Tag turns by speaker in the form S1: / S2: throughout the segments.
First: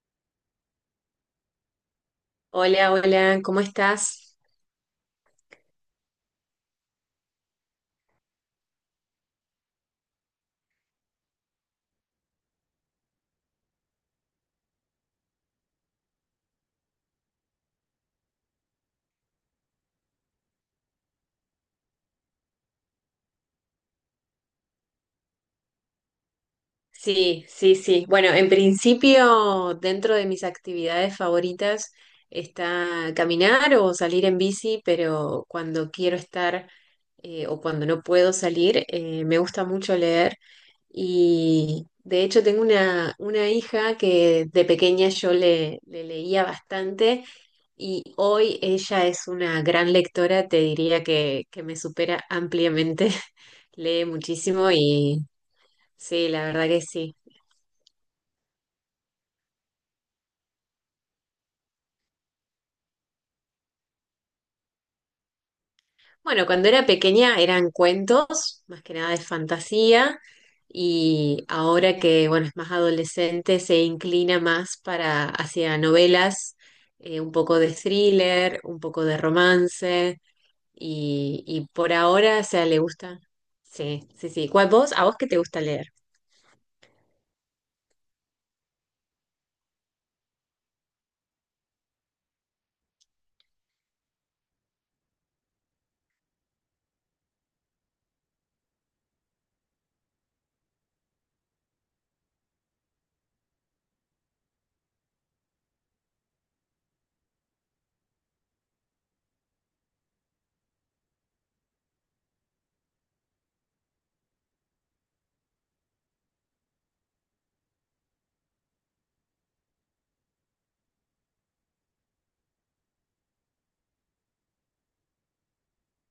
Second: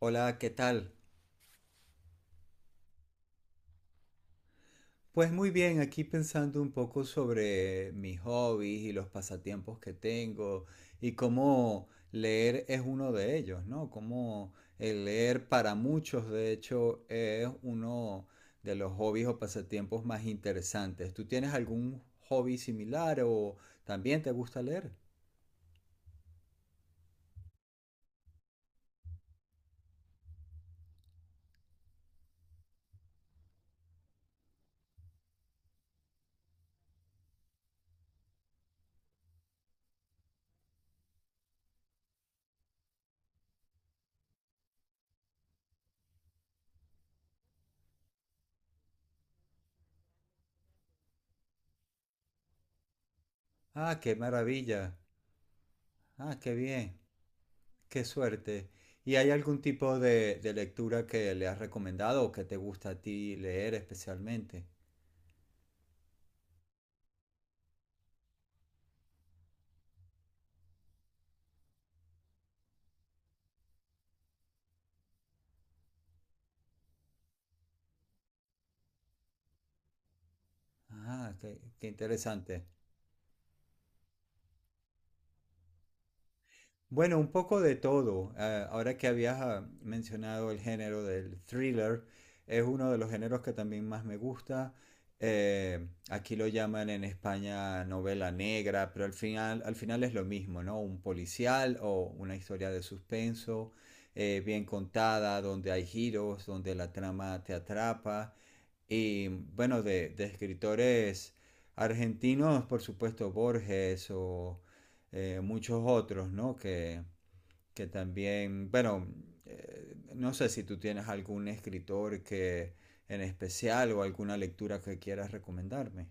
S1: Hola, ¿qué tal?
S2: Hola, hola, ¿cómo estás?
S1: Pues muy bien, aquí pensando un poco sobre mis hobbies y los pasatiempos que tengo y cómo leer es uno de ellos, ¿no? Cómo el leer para muchos, de hecho, es uno de los hobbies o pasatiempos más interesantes. ¿Tú tienes algún hobby similar o también te gusta leer?
S2: Sí, sí, sí. Bueno, en principio, dentro de mis actividades favoritas está caminar o salir en bici, pero cuando quiero estar o cuando no puedo salir, me gusta mucho leer. Y de hecho tengo una hija que de pequeña yo le leía bastante y hoy ella es una gran lectora, te diría que me supera ampliamente,
S1: Ah,
S2: lee
S1: qué
S2: muchísimo
S1: maravilla.
S2: y sí,
S1: Ah,
S2: la
S1: qué
S2: verdad que
S1: bien.
S2: sí.
S1: Qué suerte. ¿Y hay algún tipo de lectura que le has recomendado o que te gusta a ti leer especialmente?
S2: Bueno, cuando era pequeña eran cuentos, más que nada de fantasía, y ahora que, bueno, es más adolescente, se inclina más para hacia novelas, un poco de thriller, un poco de romance,
S1: Ah,
S2: y,
S1: qué,
S2: y
S1: qué
S2: por ahora, o sea,
S1: interesante.
S2: le gusta. Sí, sí, sí. ¿Cuál vos? ¿A vos qué te gusta leer?
S1: Bueno, un poco de todo. Ah, ahora que habías mencionado el género del thriller, es uno de los géneros que también más me gusta. Eh, Aquí lo llaman en España novela negra, pero al final es lo mismo, ¿no? Un policial o una historia de suspenso, bien contada, donde hay giros, donde la trama te atrapa y bueno, de escritores argentinos, por supuesto, Borges o muchos otros, ¿no? Que también, bueno, no sé si tú tienes algún escritor que en especial o alguna lectura que quieras recomendarme.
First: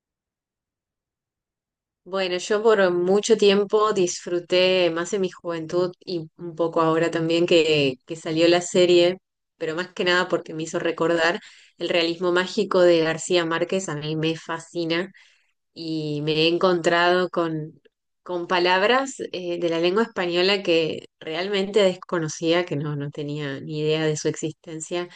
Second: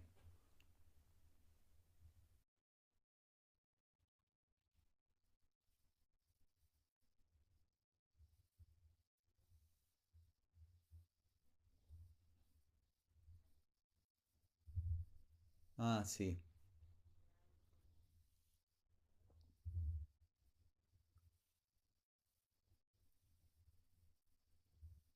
S2: Bueno, yo por mucho tiempo disfruté, más en mi juventud y un poco ahora también que salió la serie, pero más que nada porque me hizo recordar el realismo mágico de García Márquez, a mí me fascina
S1: Ah,
S2: y me
S1: sí.
S2: he encontrado con palabras de la lengua española que realmente desconocía, que no tenía ni idea de su existencia.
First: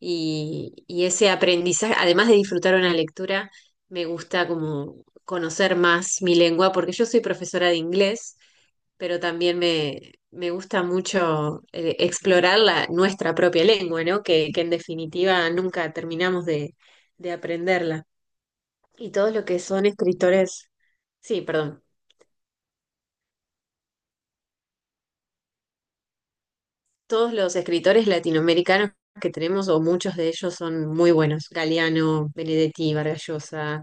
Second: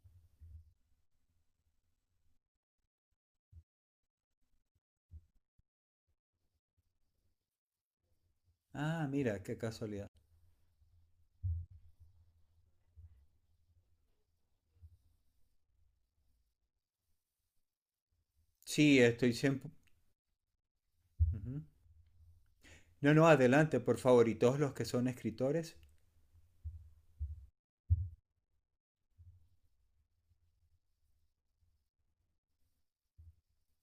S2: Y ese aprendizaje, además de disfrutar una lectura, me gusta como conocer más mi lengua, porque yo soy profesora de inglés,
S1: Ah,
S2: pero
S1: mira, qué
S2: también
S1: casualidad.
S2: me gusta mucho explorar la, nuestra propia lengua, ¿no? Que en definitiva nunca terminamos de aprenderla.
S1: Sí,
S2: Y
S1: estoy
S2: todos lo que
S1: siempre...
S2: son escritores. Sí,
S1: Ujú.
S2: perdón.
S1: No, no, adelante, por favor. ¿Y todos los que son escritores?
S2: Todos los escritores latinoamericanos que tenemos, o muchos de ellos, son muy buenos. Galeano, Benedetti, Vargas Llosa,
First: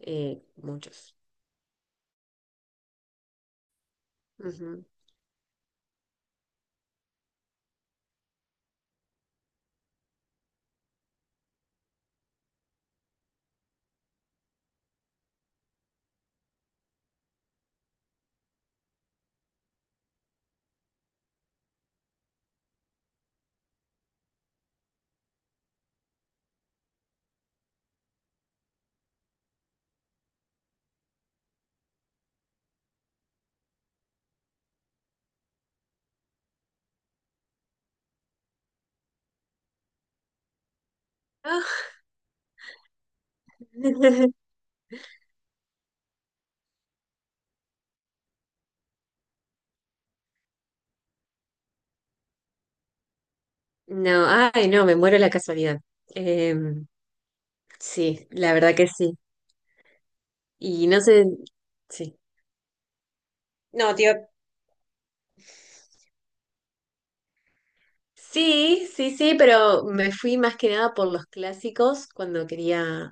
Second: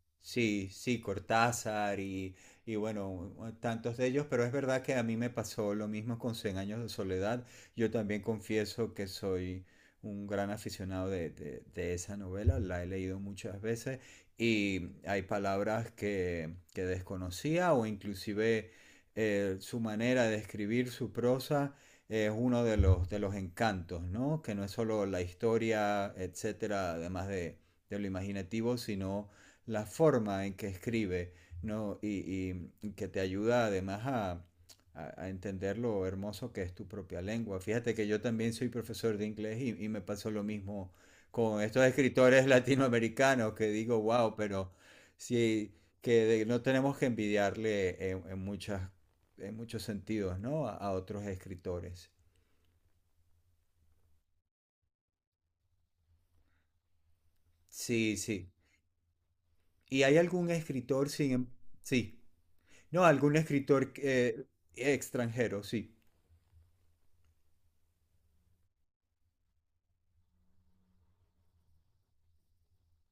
S1: Sí, sí,
S2: muchos.
S1: Cortázar y bueno, tantos de ellos, pero es verdad
S2: Ujú.
S1: que a mí me pasó lo mismo con Cien años de soledad. Yo también confieso que soy un gran aficionado de esa novela, la he leído muchas veces y hay palabras que desconocía o inclusive su manera de escribir su prosa es uno de los encantos, ¿no? Que no es solo la historia, etcétera, además de lo imaginativo, sino la forma en que escribe, ¿no? Y que te ayuda además a entender lo hermoso que es tu propia lengua. Fíjate que yo también soy profesor de inglés y me pasó lo mismo con estos
S2: Ah,
S1: escritores latinoamericanos que digo, wow, pero sí, que de- no tenemos que envidiarle en muchas, en muchos sentidos, ¿no? A otros escritores.
S2: no, ay, no, me muero la casualidad. Eh,
S1: Sí,
S2: sí,
S1: sí.
S2: la verdad que sí.
S1: ¿Y hay algún
S2: Y no
S1: escritor
S2: sé,
S1: sin...
S2: sí.
S1: Sí. No, algún escritor
S2: No, tío.
S1: extranjero, sí.
S2: Sí, sí, sí, pero me fui más que nada por los clásicos cuando quería.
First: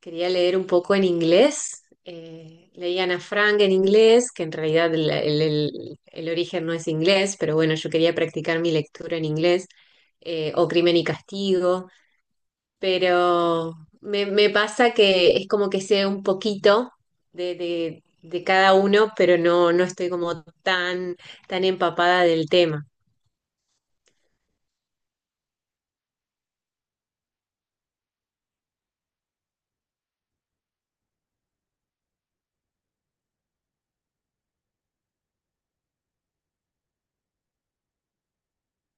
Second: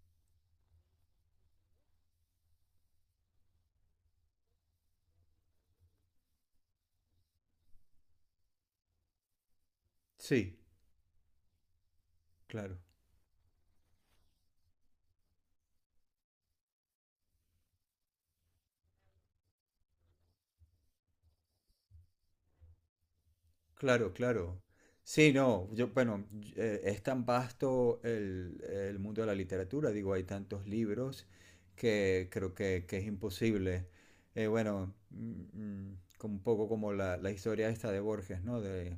S2: Quería leer un poco en inglés. Leí Ana Frank en inglés, que en realidad el origen no es inglés, pero bueno, yo quería practicar mi lectura en inglés,
S1: Sí,
S2: o Crimen y Castigo,
S1: claro,
S2: pero me pasa que es como que sé un poquito de, de cada uno, pero no estoy como tan empapada del tema.
S1: claro, claro. Sí, no, yo, bueno, es tan vasto el mundo de la literatura, digo, hay tantos libros que creo que es imposible. Bueno, como un poco como la historia esta de Borges, ¿no?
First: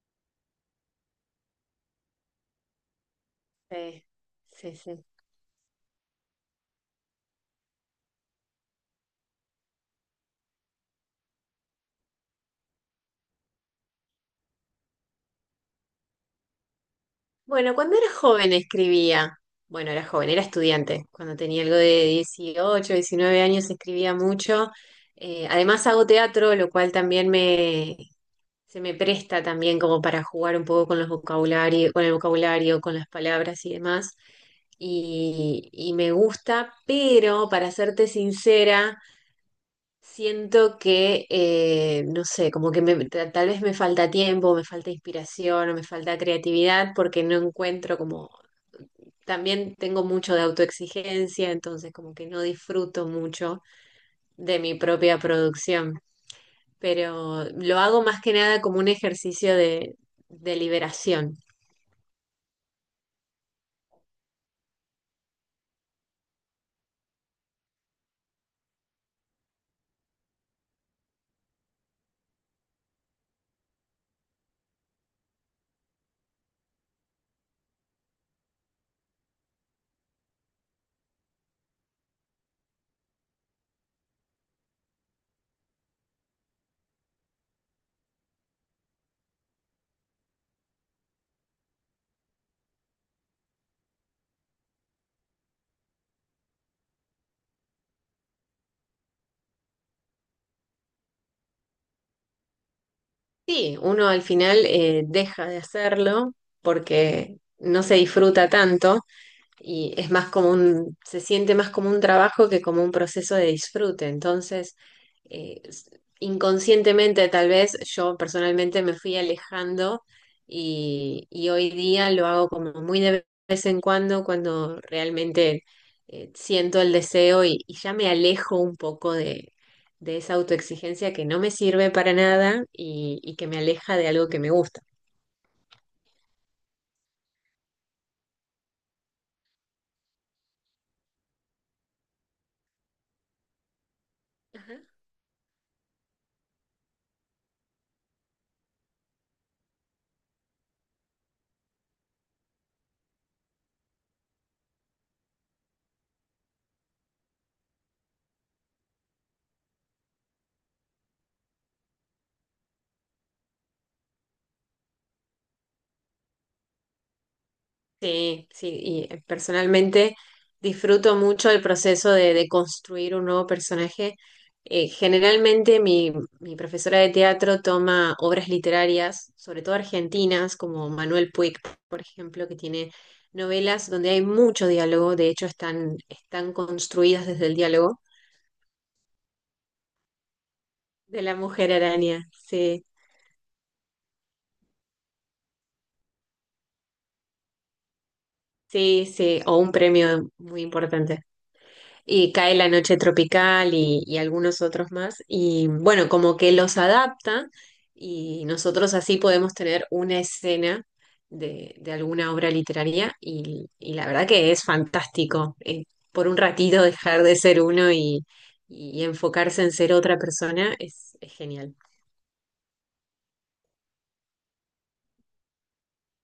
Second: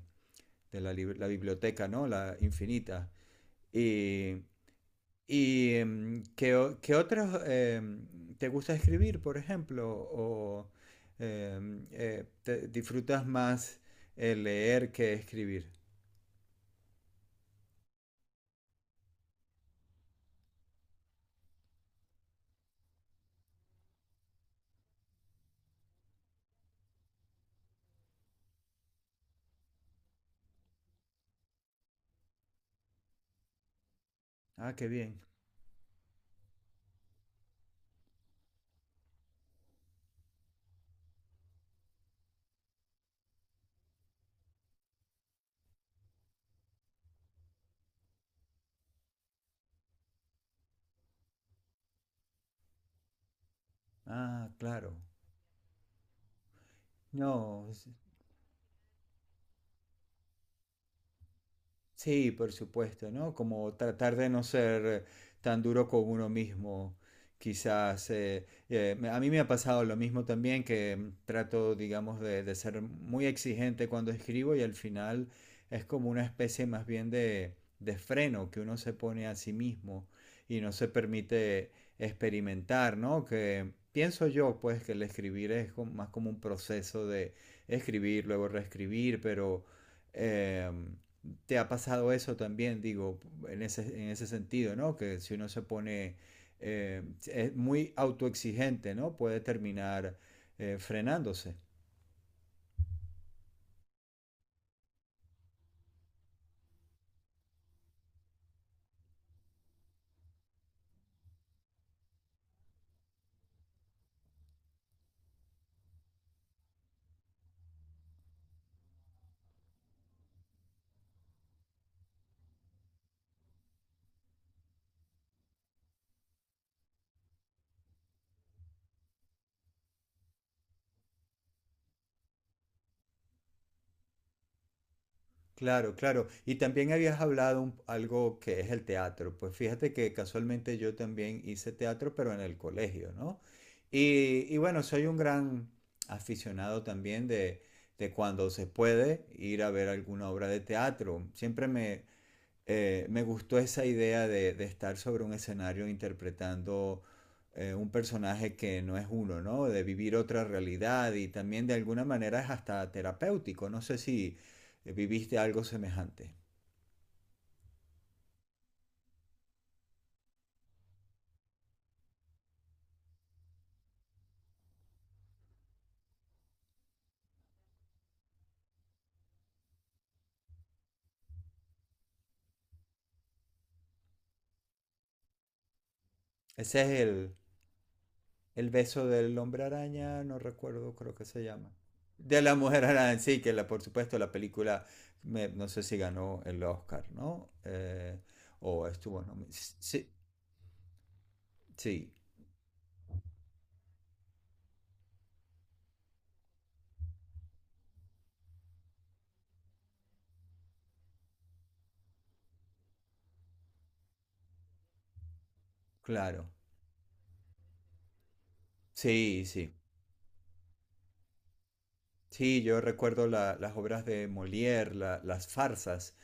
S1: De la, la biblioteca, ¿no? La infinita.
S2: Sí, sí, sí.
S1: ¿Y qué, qué otros te gusta escribir, por ejemplo? ¿O disfrutas más leer que escribir?
S2: Bueno, cuando era joven escribía. Bueno, era joven, era estudiante. Cuando tenía algo de 18, 19 años escribía mucho. Además hago teatro, lo cual también me, se me presta también como para jugar un poco con los vocabulario, con el vocabulario, con las palabras y demás.
S1: Ah, qué bien.
S2: Y me gusta, pero para serte sincera, siento que, no sé, como que tal vez me falta tiempo, me falta inspiración o me falta creatividad porque no encuentro como también tengo mucho de autoexigencia, entonces como que no disfruto mucho
S1: Ah,
S2: de mi
S1: claro.
S2: propia producción, pero
S1: No.
S2: lo hago más que nada como un ejercicio de liberación.
S1: Sí, por supuesto, ¿no? Como tratar de no ser tan duro con uno mismo, quizás. A mí me ha pasado lo mismo también, que trato, digamos, de ser muy exigente cuando escribo y al final es como una especie más bien de freno que uno se pone a sí mismo y no se permite experimentar, ¿no? Que pienso yo, pues, que el escribir es como- más como un proceso de escribir, luego reescribir, pero... em, te ha pasado eso también, digo, en ese sentido, ¿no? Que si uno se pone es muy autoexigente, ¿no? Puede terminar frenándose.
S2: Sí, uno al final deja de hacerlo porque no se disfruta tanto. Y es más como un, se siente más como un trabajo que como un proceso de disfrute. Entonces, eh, s- inconscientemente tal vez yo personalmente me fui alejando y hoy día lo hago como muy de vez en cuando cuando realmente siento el deseo y ya me alejo un poco de esa autoexigencia que no me sirve para nada y que me aleja de algo que me gusta.
S1: Claro, claro. Y también habías hablado algo que es el teatro. Pues fíjate que casualmente yo también hice teatro, pero en el colegio, ¿no? Y bueno, soy un gran aficionado también de cuando se puede ir a ver alguna obra de teatro. Siempre me, me gustó esa idea de estar sobre un escenario interpretando un personaje que no es uno, ¿no? De vivir otra realidad y también de alguna manera es hasta terapéutico. No sé si viviste algo semejante.
S2: Sí, sí, y personalmente disfruto mucho el proceso de construir un nuevo personaje. Generalmente mi, mi profesora de teatro toma obras literarias, sobre todo argentinas, como Manuel Puig, por ejemplo, que tiene novelas donde hay mucho diálogo, de hecho están
S1: Ese es
S2: construidas desde el diálogo
S1: el beso del hombre araña, no recuerdo, creo
S2: de
S1: que
S2: la
S1: se llama.
S2: mujer araña,
S1: De la mujer
S2: sí,
S1: araña, sí, que la, por supuesto la película, me, no sé si ganó el Oscar, ¿no? O
S2: sí,
S1: estuvo, no,
S2: sí, o un
S1: sí,
S2: premio muy importante.
S1: sí,
S2: Y Cae la Noche Tropical y algunos otros más. Y bueno, como que los adapta y nosotros así podemos tener una escena de alguna obra literaria y la verdad que es fantástico, por un
S1: claro.
S2: ratito dejar de ser uno y
S1: Sí,
S2: enfocarse en
S1: sí.
S2: ser otra persona es genial.
S1: Sí, yo recuerdo la- las obras de Molière, la- las farsas,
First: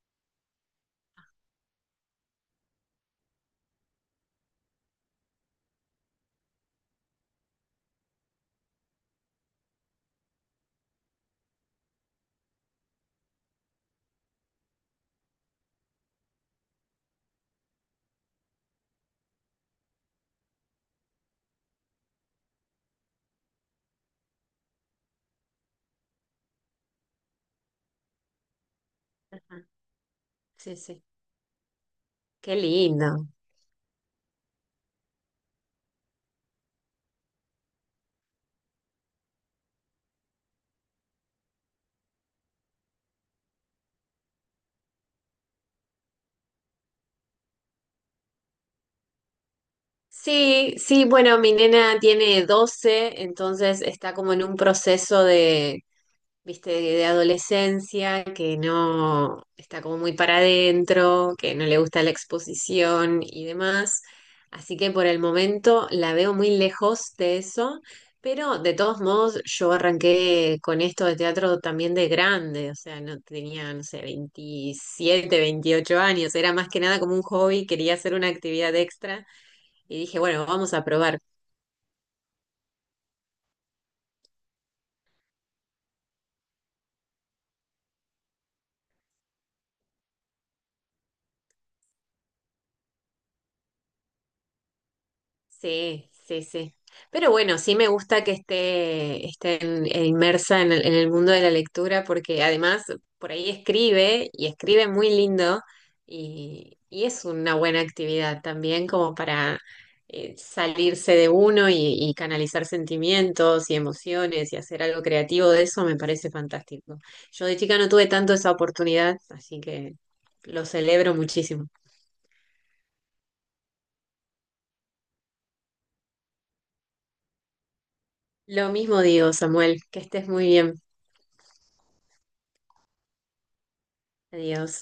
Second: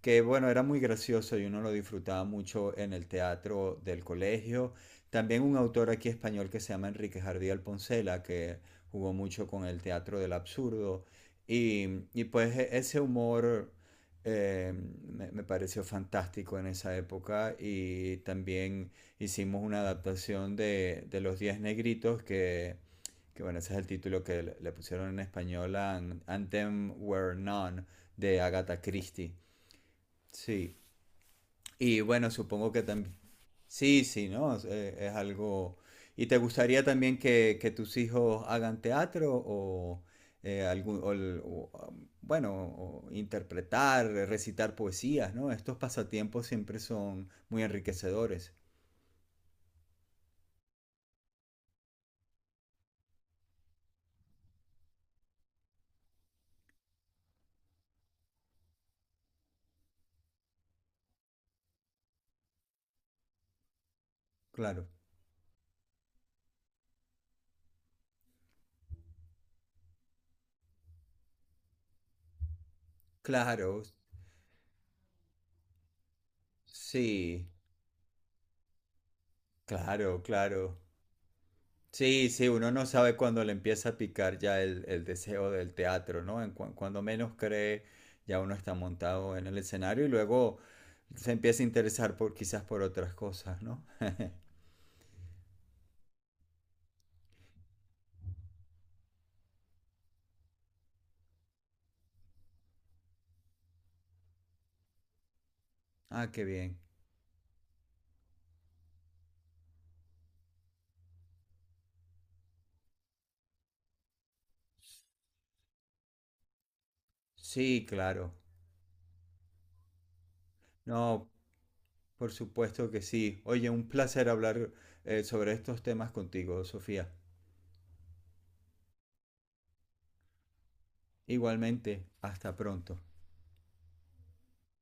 S1: que bueno, era muy gracioso y uno lo disfrutaba mucho en el teatro del colegio. También un autor aquí español que se llama Enrique Jardí Alponcela, que jugó mucho con el teatro del absurdo. Y, y, pues ese humor eh, me, me pareció fantástico en esa época. Y también hicimos una adaptación de Los Diez Negritos que bueno, ese es el título que le pusieron en español a Anthem Were None de Agatha Christie.
S2: Ajá, sí,
S1: Sí.
S2: sí.
S1: Y bueno,
S2: Qué
S1: supongo que
S2: lindo.
S1: también... Sí, sí, ¿no? Es algo... ¿Y te gustaría también que tus hijos hagan teatro o algún, o el- o, um, bueno, o interpretar, recitar poesías, ¿no? Estos pasatiempos siempre son muy enriquecedores.
S2: Sí, sí, bueno, mi nena tiene 12 entonces está como en un proceso de viste, de adolescencia, que no está como muy para adentro, que no le gusta la exposición y demás. Así
S1: Claro,
S2: que por el momento la veo muy lejos de eso, pero de todos modos yo arranqué con esto de teatro también de grande, o sea, no tenía,
S1: claro,
S2: no sé, 27, 28 años, era más que nada como un
S1: sí,
S2: hobby, quería hacer una actividad extra y dije,
S1: claro,
S2: bueno, vamos
S1: claro.
S2: a probar.
S1: Sí, sí, uno no sabe cuándo le empieza a picar ya el deseo del teatro, ¿no? En cuando menos cree, ya uno está montado en el escenario y luego se empieza a interesar por quizás por otras cosas, ¿no?
S2: Sí, sí, sí. Pero bueno, sí me gusta que esté en- e inmersa en el mundo de la lectura porque además por ahí escribe y escribe muy lindo
S1: Ah, qué bien.
S2: y es una buena actividad también como para salirse de uno y canalizar sentimientos y emociones y hacer algo creativo de eso me parece fantástico. Yo de chica
S1: Sí,
S2: no tuve
S1: claro.
S2: tanto esa oportunidad, así que lo celebro
S1: No,
S2: muchísimo.
S1: por supuesto que sí. Oye, un placer hablar sobre estos temas contigo, Sofía.
S2: Lo mismo digo, Samuel, que estés muy bien.
S1: Igualmente, hasta pronto.
S2: Adiós.